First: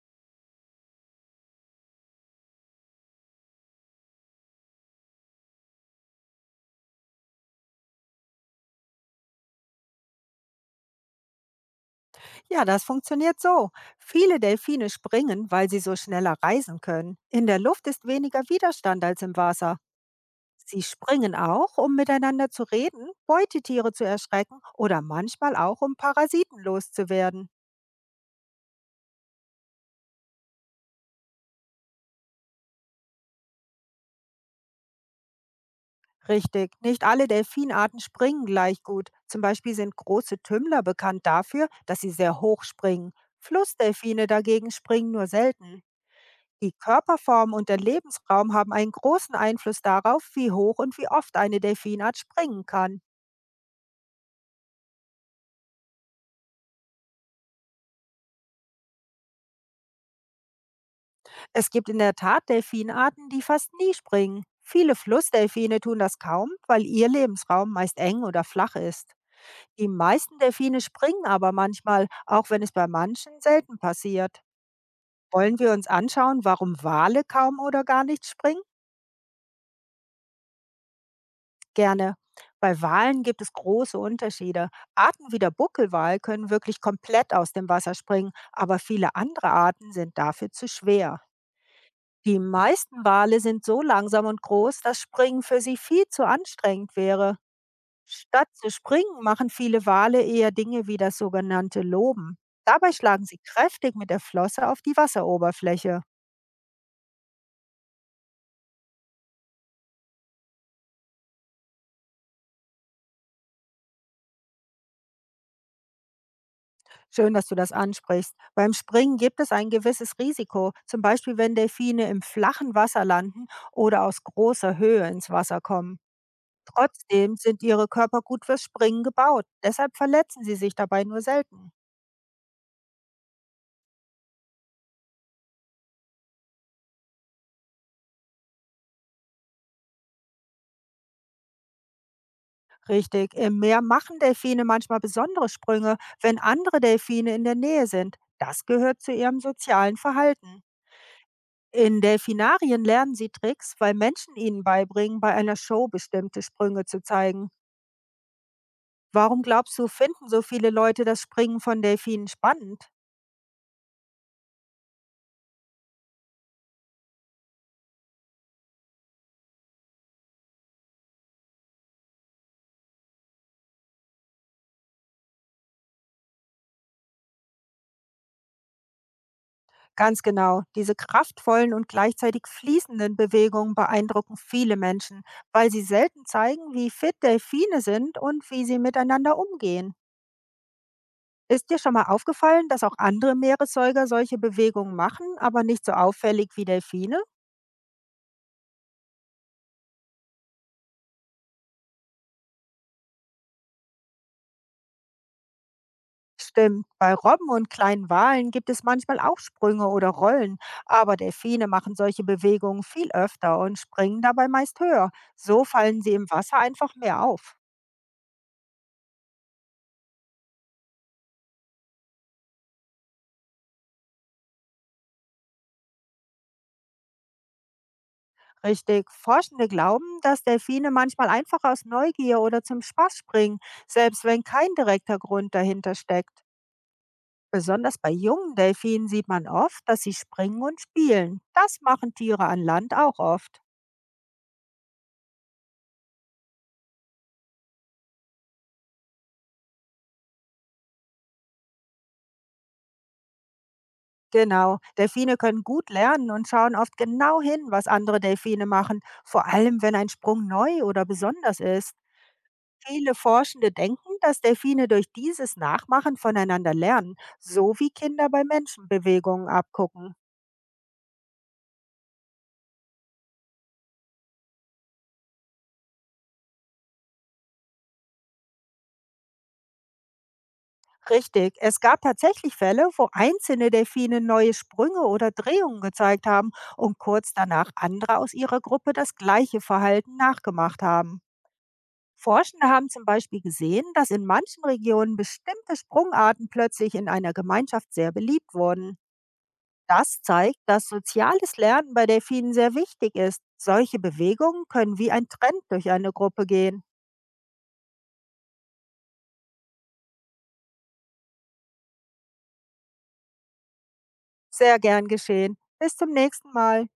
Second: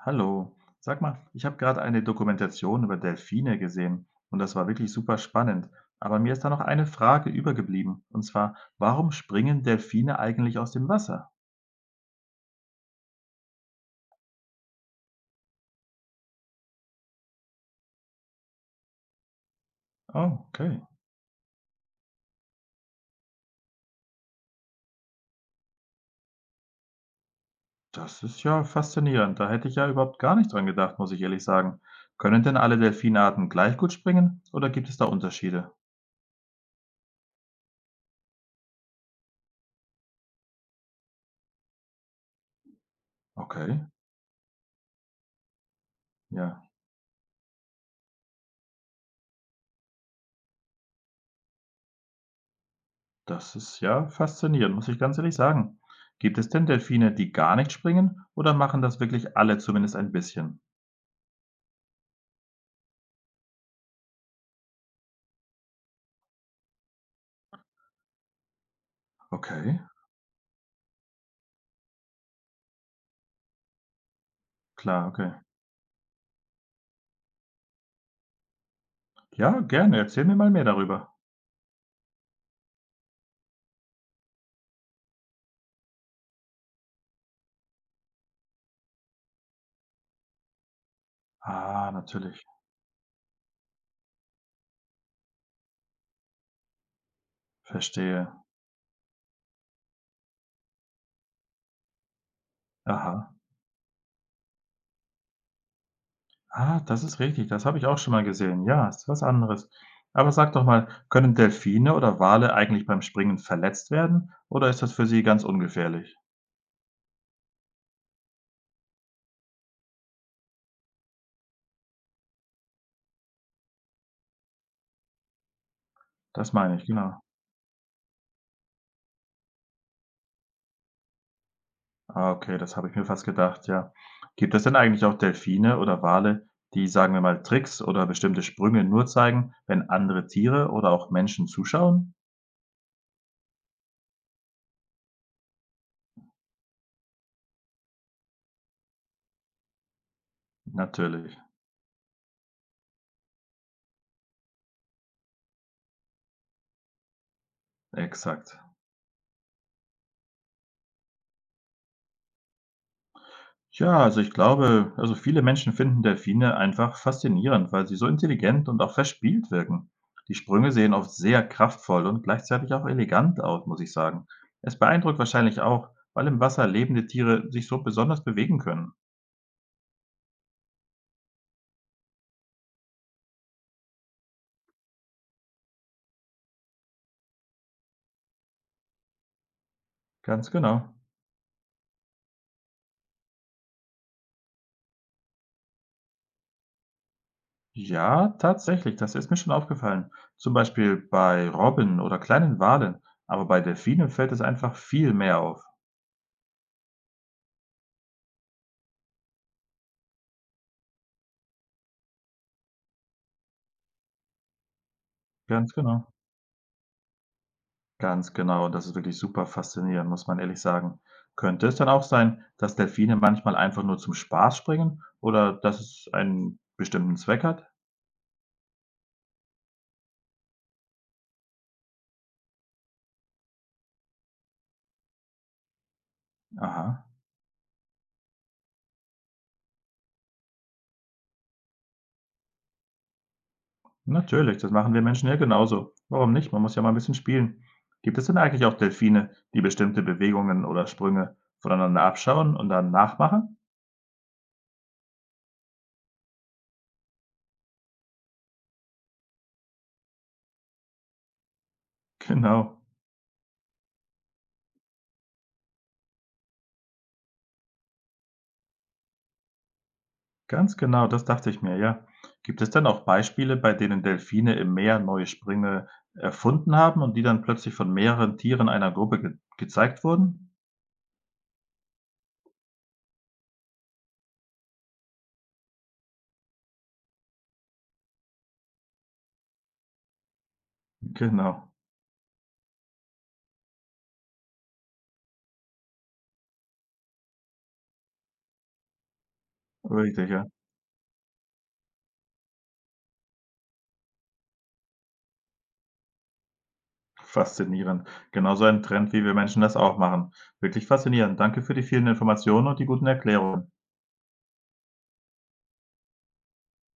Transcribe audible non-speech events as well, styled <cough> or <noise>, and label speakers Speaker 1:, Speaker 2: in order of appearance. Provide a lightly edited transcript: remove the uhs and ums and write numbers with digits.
Speaker 1: Hallo, sag mal, ich habe gerade eine Dokumentation über Delfine gesehen und das war wirklich super spannend. Aber mir ist da noch eine Frage übergeblieben, und zwar, warum springen Delfine eigentlich aus dem Wasser?
Speaker 2: Ja, das funktioniert so. Viele Delfine springen, weil sie so schneller reisen können. In der Luft ist weniger Widerstand als im Wasser.
Speaker 1: Oh, okay.
Speaker 2: Sie springen auch, um miteinander zu reden, Beutetiere zu erschrecken oder manchmal auch, um Parasiten loszuwerden.
Speaker 1: Das ist ja faszinierend. Da hätte ich ja überhaupt gar nicht dran gedacht, muss ich ehrlich sagen. Können denn alle Delfinarten gleich gut springen oder gibt es da Unterschiede?
Speaker 2: Richtig, nicht alle Delfinarten springen gleich gut. Zum Beispiel sind große Tümmler bekannt dafür, dass sie sehr hoch springen.
Speaker 1: Okay,
Speaker 2: Flussdelfine dagegen springen nur selten.
Speaker 1: ja,
Speaker 2: Die Körperform und der Lebensraum haben einen großen Einfluss darauf, wie hoch und wie oft eine Delfinart springen kann.
Speaker 1: das ist ja faszinierend, muss ich ganz ehrlich sagen. Gibt es denn Delfine, die gar nicht springen oder machen das wirklich alle zumindest ein bisschen?
Speaker 2: Es gibt in der Tat Delfinarten, die fast nie springen. Viele Flussdelfine tun das kaum, weil ihr Lebensraum meist eng oder flach ist.
Speaker 1: Okay.
Speaker 2: Die meisten Delfine springen aber manchmal, auch wenn es bei manchen selten passiert.
Speaker 1: Klar, okay.
Speaker 2: Wollen wir uns anschauen, warum Wale kaum oder gar nicht springen?
Speaker 1: Ja, gerne, erzähl mir mal mehr darüber.
Speaker 2: Gerne. Bei Walen gibt es große Unterschiede. Arten wie der Buckelwal können wirklich komplett aus dem Wasser springen, aber viele andere Arten sind dafür zu schwer.
Speaker 1: Ah,
Speaker 2: Die
Speaker 1: natürlich.
Speaker 2: meisten Wale sind so langsam und groß, dass Springen für sie viel zu anstrengend wäre.
Speaker 1: Verstehe.
Speaker 2: Statt zu springen, machen viele Wale eher Dinge wie das sogenannte Loben. Dabei schlagen
Speaker 1: Aha.
Speaker 2: sie kräftig mit der Flosse auf die Wasseroberfläche.
Speaker 1: Ah, das ist richtig, das habe ich auch schon mal gesehen. Ja, ist was anderes. Aber sag doch mal, können Delfine oder Wale eigentlich beim Springen verletzt werden oder ist das für sie ganz ungefährlich?
Speaker 2: Schön, dass du das ansprichst. Beim Springen gibt es ein gewisses Risiko, zum Beispiel wenn Delfine im flachen Wasser landen oder aus großer Höhe ins Wasser kommen.
Speaker 1: Das meine ich, genau.
Speaker 2: Trotzdem sind ihre Körper gut fürs Springen gebaut. Deshalb verletzen sie sich dabei nur selten.
Speaker 1: Ah, okay, das habe ich mir fast gedacht, ja. Gibt es denn eigentlich auch Delfine oder Wale, die, sagen wir mal, Tricks oder bestimmte Sprünge nur zeigen, wenn andere Tiere oder auch Menschen zuschauen?
Speaker 2: Richtig, im Meer machen Delfine manchmal besondere Sprünge, wenn andere Delfine in der Nähe sind. Das gehört zu ihrem sozialen Verhalten.
Speaker 1: Natürlich,
Speaker 2: In Delfinarien lernen sie Tricks, weil Menschen ihnen beibringen, bei einer Show bestimmte Sprünge zu zeigen.
Speaker 1: exakt.
Speaker 2: Warum glaubst du, finden so viele Leute das Springen von Delfinen spannend?
Speaker 1: Ja, also ich glaube viele Menschen finden Delfine einfach faszinierend, weil sie so intelligent und auch verspielt wirken. Die Sprünge sehen oft sehr kraftvoll und gleichzeitig auch elegant aus, muss ich sagen. Es beeindruckt wahrscheinlich auch, weil im Wasser lebende Tiere sich so besonders bewegen können.
Speaker 2: Ganz genau, diese kraftvollen und gleichzeitig fließenden Bewegungen beeindrucken viele Menschen, weil sie selten zeigen, wie fit Delfine sind und wie sie miteinander umgehen.
Speaker 1: Ganz genau.
Speaker 2: Ist dir schon mal aufgefallen, dass auch andere Meeressäuger solche Bewegungen machen, aber nicht so auffällig wie Delfine?
Speaker 1: Ja, tatsächlich, das ist mir schon aufgefallen. Zum Beispiel bei Robben oder kleinen Walen, aber bei Delfinen fällt es einfach viel mehr auf.
Speaker 2: Stimmt, bei Robben und kleinen Walen gibt es manchmal auch Sprünge oder Rollen, aber Delfine machen solche Bewegungen viel öfter und springen dabei meist höher. So
Speaker 1: Ganz
Speaker 2: fallen
Speaker 1: genau.
Speaker 2: sie im Wasser einfach mehr auf.
Speaker 1: Ganz genau, das ist wirklich super faszinierend, muss man ehrlich sagen. Könnte es dann auch sein, dass Delfine manchmal einfach nur zum Spaß springen oder dass es einen bestimmten Zweck hat?
Speaker 2: Richtig, Forschende glauben, dass Delfine manchmal einfach aus Neugier oder zum Spaß springen, selbst wenn kein direkter Grund dahinter steckt.
Speaker 1: Aha,
Speaker 2: Besonders bei jungen Delfinen sieht man oft, dass sie springen und spielen. Das machen Tiere an Land auch oft.
Speaker 1: natürlich, das machen wir Menschen ja genauso. Warum nicht? Man muss ja mal ein bisschen spielen. Gibt es denn eigentlich auch Delfine, die bestimmte Bewegungen oder Sprünge voneinander abschauen und dann nachmachen?
Speaker 2: Genau. Delfine können gut lernen und schauen oft genau hin, was andere Delfine machen, vor allem wenn ein Sprung neu oder besonders ist.
Speaker 1: <laughs> Genau.
Speaker 2: Viele Forschende denken, dass Delfine durch dieses Nachmachen voneinander lernen, so wie Kinder bei Menschen Bewegungen abgucken.
Speaker 1: Ganz genau, das dachte ich mir, ja. Gibt es denn auch Beispiele, bei denen Delfine im Meer neue Sprünge erfunden haben und die dann plötzlich von mehreren Tieren einer Gruppe ge gezeigt wurden?
Speaker 2: Richtig, es gab tatsächlich Fälle, wo einzelne Delfine neue Sprünge oder Drehungen gezeigt haben und kurz danach andere aus ihrer Gruppe das gleiche Verhalten nachgemacht haben.
Speaker 1: Genau,
Speaker 2: Forschende haben zum Beispiel gesehen, dass in manchen Regionen bestimmte Sprungarten plötzlich in einer Gemeinschaft sehr beliebt wurden. Das
Speaker 1: richtig, ja.
Speaker 2: zeigt, dass soziales Lernen bei Delfinen sehr wichtig ist. Solche Bewegungen können wie ein Trend durch eine Gruppe gehen.
Speaker 1: Faszinierend. Genauso ein Trend, wie wir Menschen das auch machen. Wirklich faszinierend. Danke für die vielen Informationen und die guten Erklärungen.
Speaker 2: Sehr gern geschehen. Bis zum nächsten Mal.